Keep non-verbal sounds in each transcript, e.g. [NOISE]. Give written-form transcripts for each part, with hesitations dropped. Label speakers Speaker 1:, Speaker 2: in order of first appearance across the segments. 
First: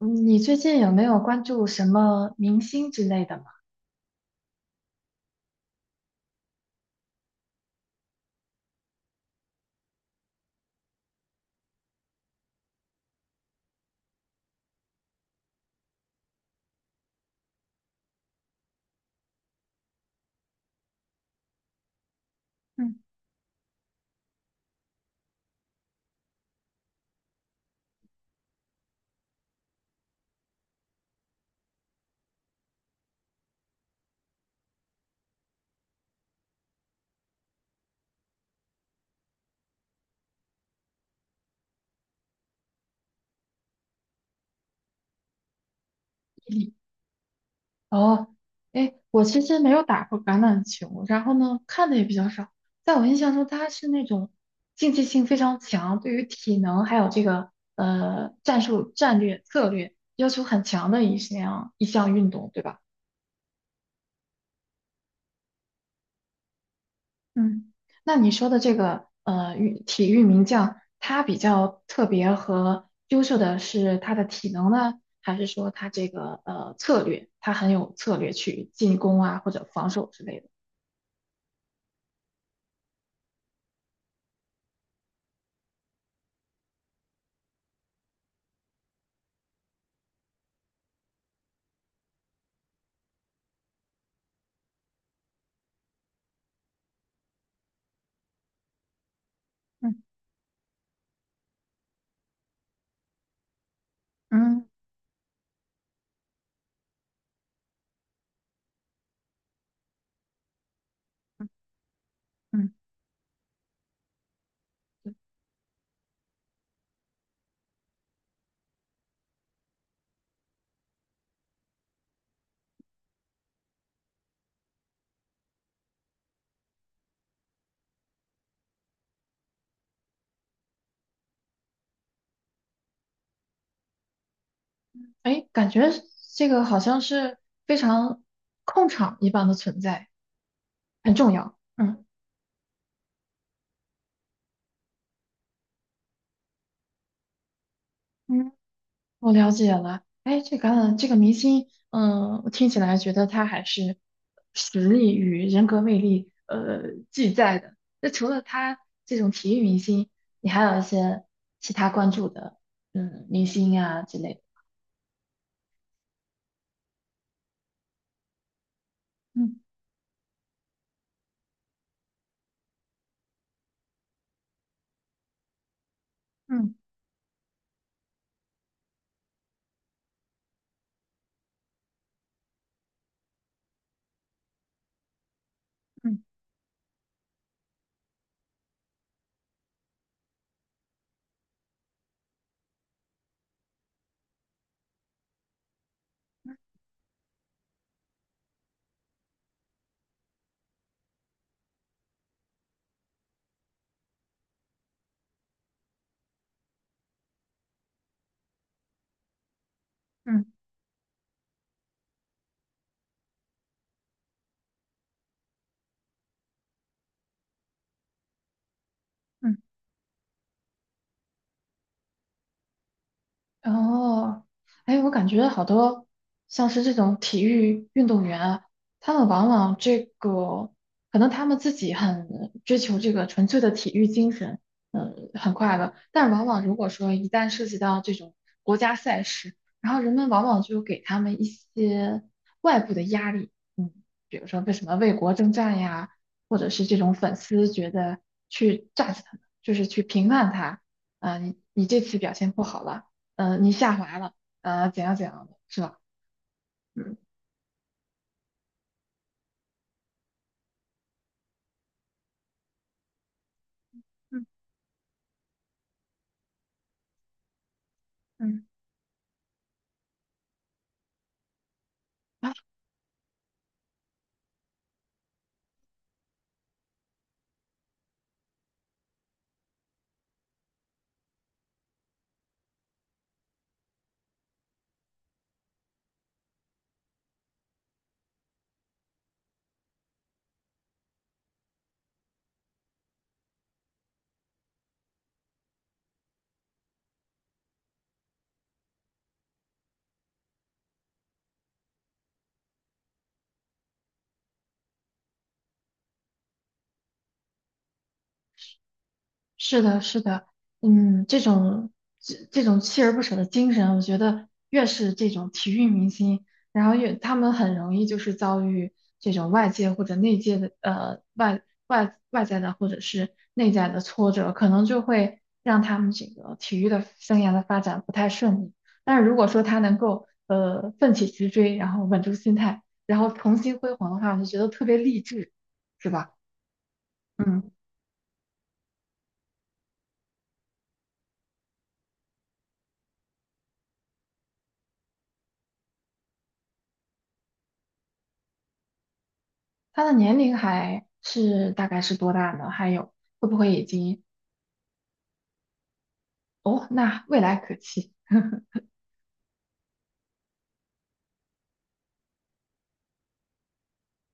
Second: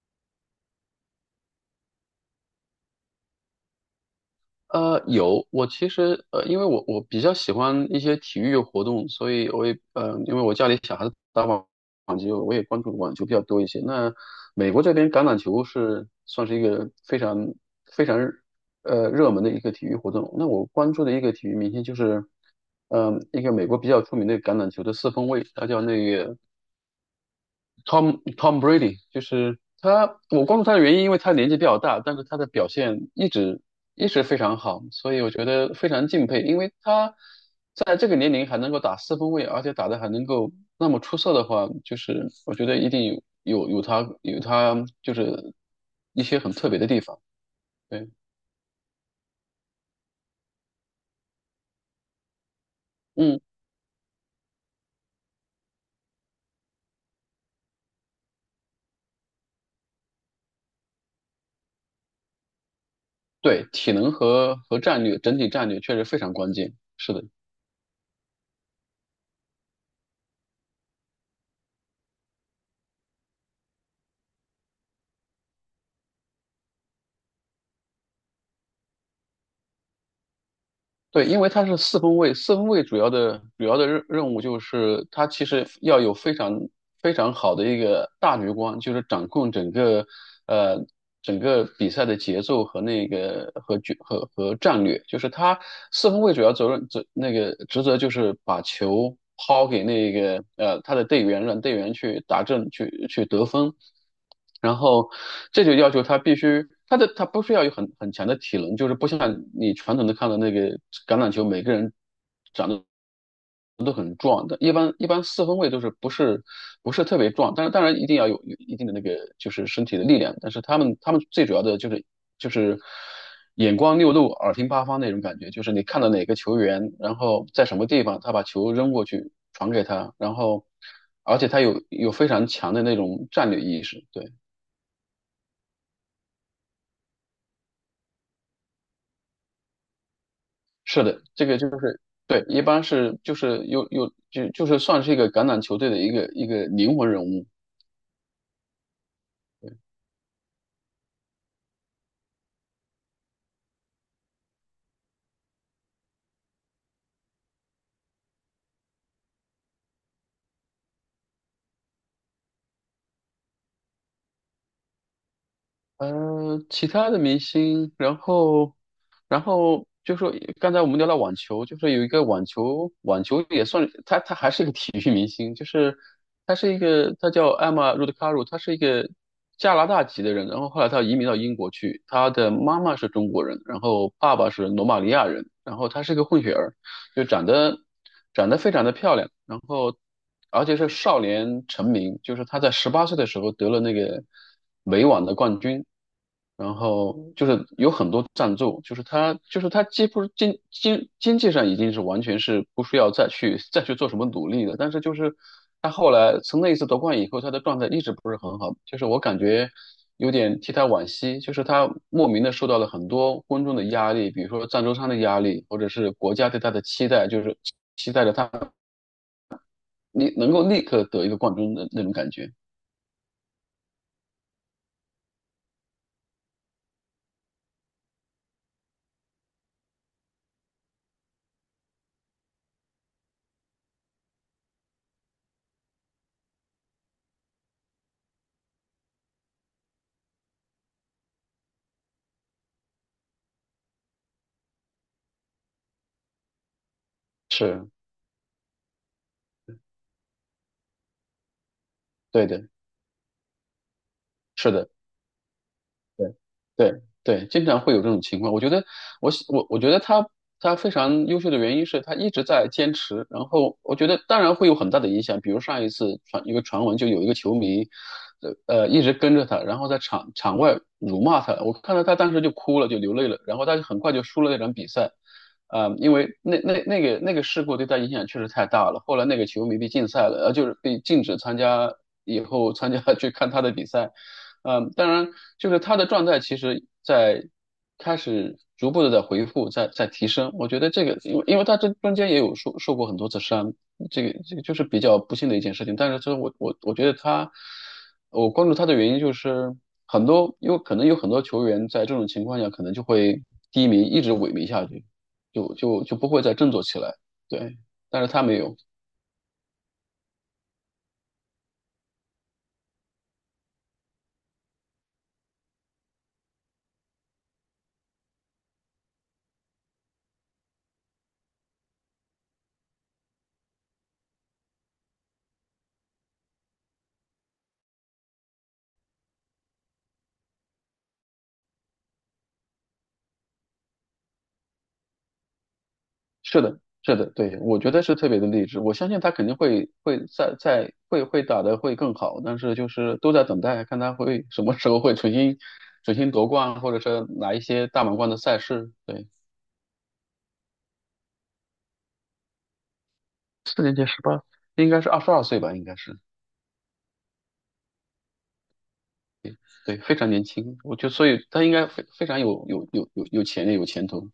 Speaker 1: 嗯你最近有没有关注什么明星之类的吗？
Speaker 2: 有，我其实因为我比较喜欢一些体育活动，所以我也因为我家里小孩子打网球，我也关注网球比较多一些。那美国这边橄榄球是算是一个非常热门的一个体育活动。那我关注的一个体育明星就是，
Speaker 1: 嗯，
Speaker 2: 嗯、一个美国比较出名的橄榄球的四分卫，他叫那个。Tom Brady，就是他。我关注他的原因，因为他年纪比较大，但是他的表现一直非常好，所以我觉得非常敬佩。因为他在这个年龄还能够打四分卫，而且打的还能够那么出色的话，就是我觉得一定有他就是一些很特
Speaker 1: 嗯
Speaker 2: 别的地方。对，
Speaker 1: 哦，哎，我其实没有打过橄榄球，然后呢，看的也比较少。在我印象
Speaker 2: 嗯，
Speaker 1: 中，他是那种竞技性非常强，对于体能还有这个战术、战略、策略要求很强的一项运动，对吧？
Speaker 2: 对，体能和战略整体战略确实非常关键。是的。
Speaker 1: 嗯，那你说的这个运体育名将，他比较特别和优秀的是他的体能呢，还是说他这个策略，他很有策略去进攻啊或者防守之类的？
Speaker 2: 对，因为它是四分卫，四分卫主要的任务就是它其实要有非常好的一个大局观，就是掌控整个呃整个比赛的节奏和那个和决和和战略。就是他四分卫主要责任责那个职责就是把球抛给
Speaker 1: 嗯
Speaker 2: 那个他的队员，让队员去打正去去得分。
Speaker 1: 嗯
Speaker 2: 然后这就要求他必须他的他不需要有很强的体能，就是不像你传统的看到那个橄榄球，每个人
Speaker 1: 嗯，
Speaker 2: 壮的，一般四分卫都是不是特别壮，但是当然一定要有一定的那个就是身体的力量，但是他们最主要的就是眼光六路，耳听八方那种感觉，就是你看到哪个球员，然后在什么地方，他把球扔过去传给他，然后而且他有非常强的那种战略意识。对。
Speaker 1: 哎，感觉这个好像是非常控场一般的存在，
Speaker 2: 是
Speaker 1: 很
Speaker 2: 的，
Speaker 1: 重
Speaker 2: 这
Speaker 1: 要。
Speaker 2: 个就是
Speaker 1: 嗯
Speaker 2: 对，一般是就是就是算是一个橄榄球队的一个灵魂人物。
Speaker 1: 我了解了，哎，这个明星，嗯，我听起来觉得他还是实力与人格魅力，俱在的。那除了他这种体育明星，你还有一些其他关注的，嗯，明星啊之类的。
Speaker 2: 呃，其他的明星，然后
Speaker 1: 嗯
Speaker 2: 就说刚才我们聊到网球，就是有一个网球也算，他还是一个体育明星。就是他
Speaker 1: 嗯
Speaker 2: 是一个，他叫艾玛茹德卡鲁，他是一个加拿大籍的人，然后后来他移民到英国去。他的妈妈是中国人，然后爸爸是罗马尼亚人，然后他是
Speaker 1: 嗯
Speaker 2: 个混血儿。就长得非常的漂亮，然后而且是少年成名。就是他在十八岁的时候得了那个美网的冠军，然后就是有很多赞助。就是他就是他几乎经济上已经是完全是不需要再去做什么努力的。但是就是他后来从那一次夺冠以后，他的状态一直不是很好，就是我感觉有
Speaker 1: 嗯
Speaker 2: 点替他惋惜。就是他莫名的受到了很多观众的压力，比如说赞助商的压力，或者是国家对他的期待，就是期待着他
Speaker 1: 嗯。
Speaker 2: 你能够立刻得一个冠军的那种感觉。
Speaker 1: 哦，哎，我感觉好多像是这种体育运动员啊，他们往往这个可能他们自己很追求这个纯粹的体育精神，嗯，很快乐。但往往如果说一旦涉及到这种国家赛事，然后人们往往就给他们一些外部的压力，嗯，比如说为什么为国征战呀，或者是这种粉丝
Speaker 2: 是
Speaker 1: 觉得去炸 u 他们，就是去评判他，啊、你这次表
Speaker 2: 对
Speaker 1: 现不
Speaker 2: 的，
Speaker 1: 好了。嗯，你下滑了，
Speaker 2: 是的。
Speaker 1: 怎样的，是吧？
Speaker 2: 对对
Speaker 1: 嗯
Speaker 2: 对，经常会有这种情况。我觉得，我喜我我觉得他非常优秀的原因是他一直在坚持。然后我觉得，当
Speaker 1: 嗯
Speaker 2: 然会有很大的影响。比如上一次传一个传闻，就有一个球迷，呃
Speaker 1: 嗯，
Speaker 2: 一直跟着他，然后在场外辱骂他。我看到他当时就哭了，就流泪了。然后他就很快就输了那场比赛。啊、因为那个事故对他影响确实太大了。后来那个球迷被禁赛了，呃，就是被禁止参加以后参加 [LAUGHS] 去看他的比赛。嗯，呃当然，就是他的状态其实在开始逐步的在恢复，在提升。我觉得这个，因为他这中间也有受过很多次伤，这个就是比较不幸的一件事情。但是这我觉得他，我关注他的原因就是很多。因为可能有很多球员在这种情况下可能就会低迷，一直萎靡下去，就不会再振作起来。对，但是他没有。
Speaker 1: 是的，是的，嗯，这种这种锲而不舍的精神，我觉得越是这种体育明星，然后越他们很容易就是遭遇这种外界或者内界的外在的或者是内在的挫折，可能就会让他们这个体育的生涯的发展不太顺利。但是如果说他能够奋起直追，然后稳住心态，然后重新辉煌的话，我就觉得特别励志，是吧？
Speaker 2: 是的，是的，对，
Speaker 1: 嗯。
Speaker 2: 我觉得是特别的励志。我相信他肯定会会打得会更好，但是就是都在等待，看他会什么时候会重新夺冠，或者是拿一些大满贯的赛事。对，
Speaker 1: 他的年龄还是大概是多大呢？还有会不会
Speaker 2: 四
Speaker 1: 已
Speaker 2: 年级
Speaker 1: 经
Speaker 2: 十八，应该是二十二岁吧，应该是，
Speaker 1: 哦？那未来可期。
Speaker 2: 对，非常年轻。我就所以他应该非非常有潜力，有前途。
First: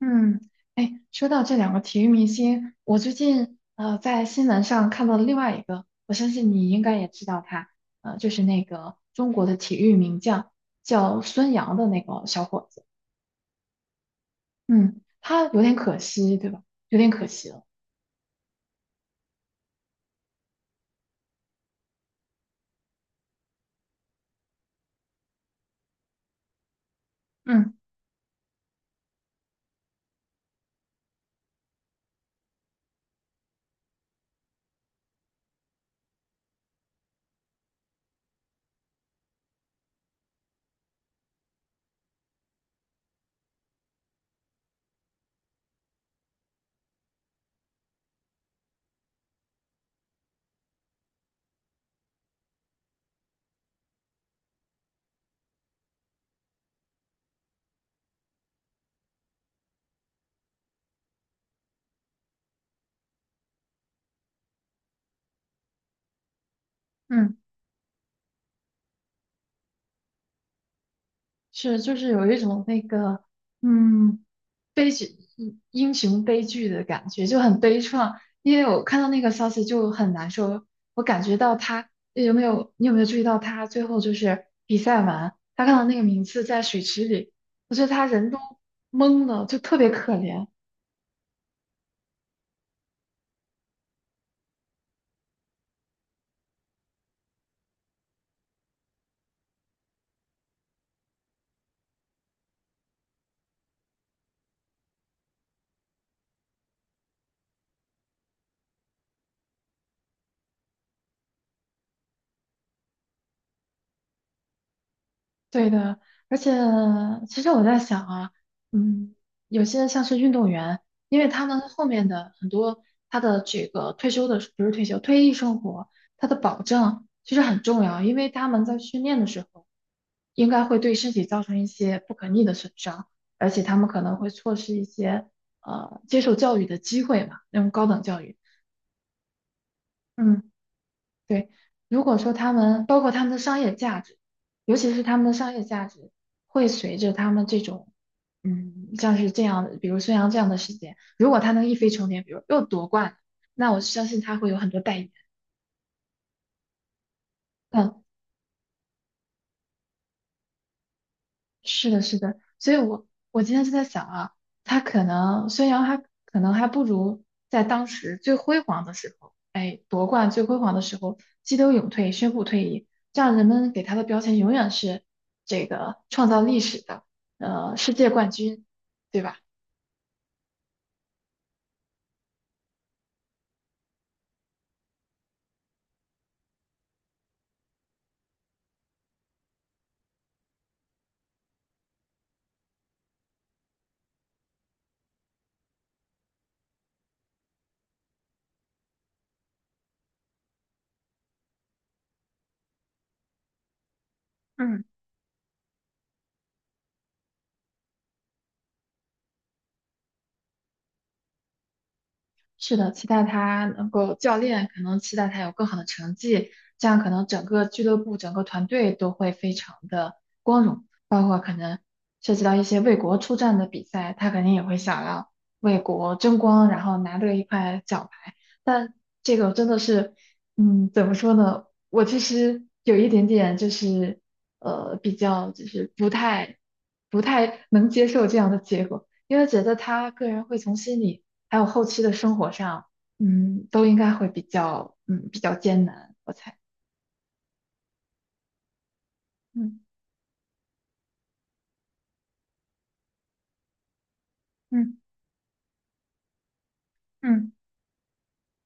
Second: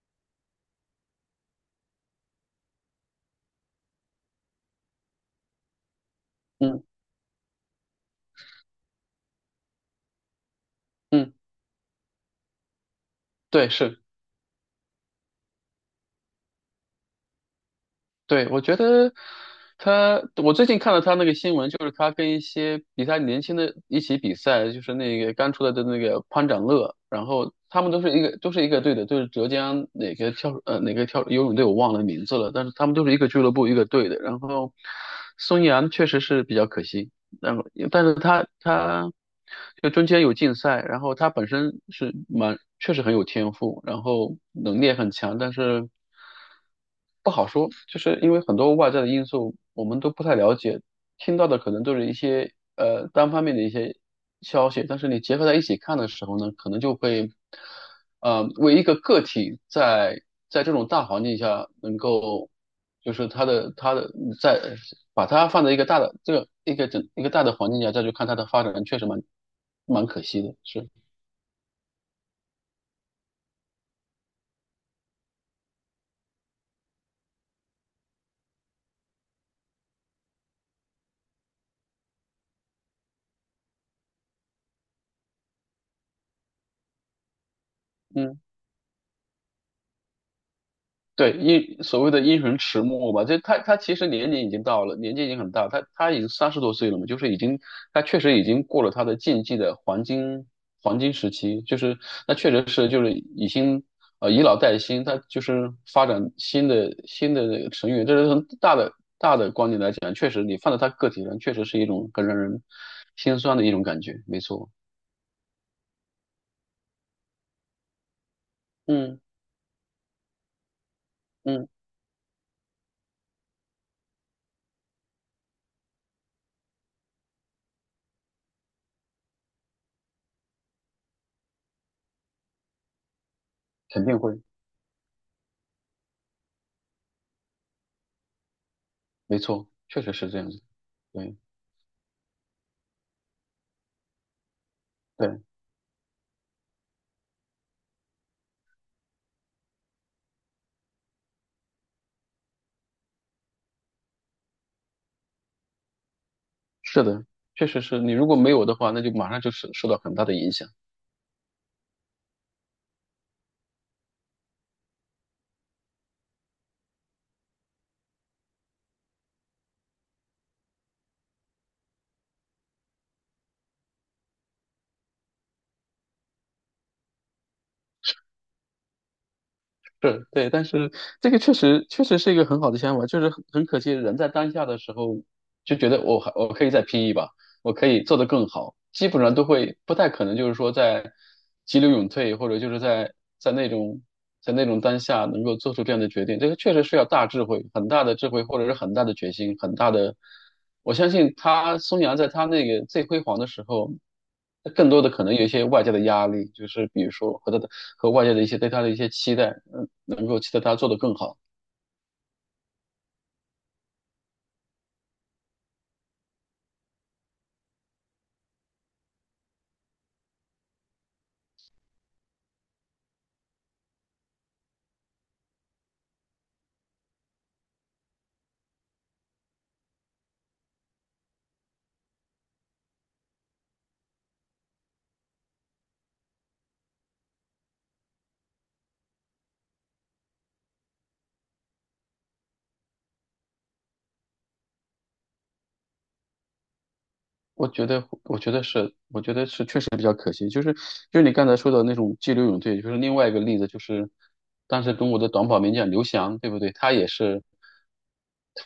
Speaker 1: 嗯，哎，说到这两个体育明星，我最近在新闻上看到了另外一个，我相信你应
Speaker 2: 嗯
Speaker 1: 该也知道他，就是那个中国的体育名将叫
Speaker 2: 嗯，
Speaker 1: 孙杨的那个小伙子。
Speaker 2: 对，是。
Speaker 1: 嗯，他有点可惜，对吧？有点可惜了。
Speaker 2: 对，我觉得他，我最近看了他那个新闻，就是他跟一些比他年轻的一起比赛，就是那个刚出来的那个潘展乐。然后
Speaker 1: 嗯
Speaker 2: 他们都是一个队的，就是浙江哪个跳呃哪个跳游泳队我忘了名字了，但是他们都是一个俱乐部一个队的。然后孙杨确实是比较可惜。然后但是他就中间有竞赛，然后他本身是蛮确实很有天赋，然后能力也很强，但是不好说。就是因为很多外在的因素我们都不太了解，听到的可能都是一些呃单方面的一些消息，但是你结合在一起看的时候呢，可能就会呃为一个个体在在这种大环境下能够。就是它的在把它放在一个大的这个一个
Speaker 1: 嗯，
Speaker 2: 大的环境下再去看它的发展，确实蛮可惜的。是，
Speaker 1: 是就是有一种那个。嗯，悲剧，英雄悲剧的感觉，就很悲怆。因为我看到那个消息就很难受，我感觉到他有没有，你有没有注意到他最后就是比赛完，他看到那个名次在水池里，我觉得他人
Speaker 2: 嗯。
Speaker 1: 都懵了，就特别可怜。
Speaker 2: 对，因所谓的因循迟暮吧，就他其实年龄已经到了，年纪已经很大，他已经三十多岁了嘛，就是已经他确实已经过了他的竞技的黄金时期。就是那确实是就是已经呃以老带新，他就是发展新的那个成员。这是从大的观点来讲，确实你放在他个体上，确实是一种很让人心酸的一种感觉，没错。
Speaker 1: 对的，而且其实我在想啊，嗯，
Speaker 2: 嗯
Speaker 1: 有些像是运动员，因为他们
Speaker 2: 嗯，
Speaker 1: 后面的很多他的这个退休的，不是退休，退役生活，他的保障其实很重要，因为他们在训练的时候，应该会对身体造成一些不可逆的损伤，而且他们可
Speaker 2: 肯
Speaker 1: 能
Speaker 2: 定
Speaker 1: 会
Speaker 2: 会，
Speaker 1: 错失一些接受教育的机会嘛，那种高等教育。
Speaker 2: 没错，确实是这
Speaker 1: 嗯，
Speaker 2: 样子，对
Speaker 1: 对，如果说他们包括他们的商业价值，尤其是他们的
Speaker 2: 对。
Speaker 1: 商业价值会随着他们这种，嗯，像是这样的，比如孙杨这样的事件，如果他能一飞冲天，比如又夺冠，那我相信他会有很多代言。
Speaker 2: 是的，确实是你如果没有的话，那就马上就是受到很大的影响。
Speaker 1: 是的，是的，所以我今天就在想啊，他可能孙杨还可能还不如在当时最辉煌的时候，哎，夺冠最辉煌的时候激流勇退，宣布退役，这样人们给他的标签永远是这个创造历史的，世界冠军，对吧？
Speaker 2: 是，对，但是这个确实是一个很好的想法。就是很可惜，人在当下的时候就觉得我还我可以再拼一把，我可以做得更好，基本上都会不太可能就是说在急流勇退，或者就是在在那种在那种当下能够做出这样的决定。这个确实是要大智慧、很大的智慧，或者是很大的决心、很大的。我相信他孙杨在他那个最辉煌的时候，
Speaker 1: 嗯。
Speaker 2: 更多的可能有一些外界的压力，就是比如说和他的和外界的一些对他的一些期待，嗯，能够期待他做得更好。
Speaker 1: 是的，期待他能够教练可能期待他有更好的成绩，这样可能整个俱乐部、整个团队都会非常的光荣，包括可能涉及到一些为国出战的比赛，他肯定也会想要为国争光，然后拿得一块奖牌。但这个真的是，嗯，怎么说呢？我其实有一点点就是，比较就是不太能接受这样的结果，因为觉得他个人会从心里。还有后期的生活上，嗯，都应该会比较，嗯，比较艰难，我猜。
Speaker 2: 我觉得，我觉得是，我觉得是确
Speaker 1: 嗯
Speaker 2: 实比较可惜。就是你刚才说的那种激流勇退，就是另外一个例子。就是当时
Speaker 1: 嗯
Speaker 2: 中国的短跑名将刘翔，对不对？他也是
Speaker 1: 嗯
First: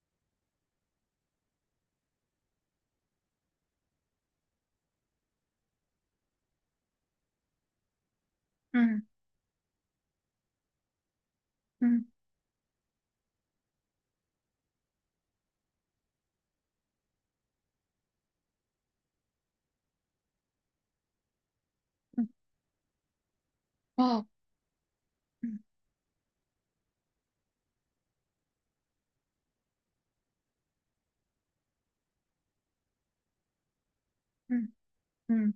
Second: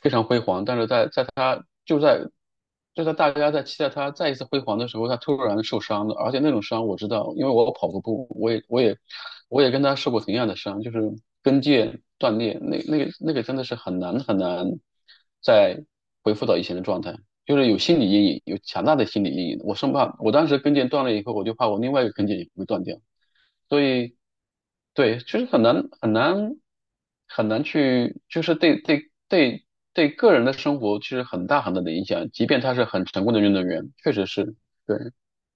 Speaker 2: 非常辉煌，但是在在他就在就在大家在期待他再一次辉煌的时候，他突然受伤了。而且那种伤我知道，因为我跑过步，我也我也
Speaker 1: 嗯
Speaker 2: 我也跟他受过同样的伤，就是跟腱
Speaker 1: 嗯
Speaker 2: 断裂。那个真的是很难再恢复到以前的状态。就是有心理阴影，有强大的心理阴影。我生怕我当时跟腱断了以后，我就怕我另外一个跟
Speaker 1: 嗯
Speaker 2: 腱也会断掉。所以，
Speaker 1: 哦
Speaker 2: 对，就是
Speaker 1: 嗯
Speaker 2: 很难去，就是对对个人的生活其实很大的影响。即便他是很成功的运动员，确实是，
Speaker 1: 嗯
Speaker 2: 对，
Speaker 1: 嗯，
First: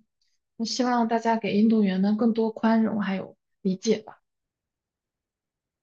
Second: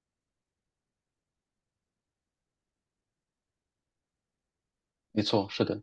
Speaker 1: 我希望大家给运动员们更多宽容还有理解吧。
Speaker 2: 没错，是的。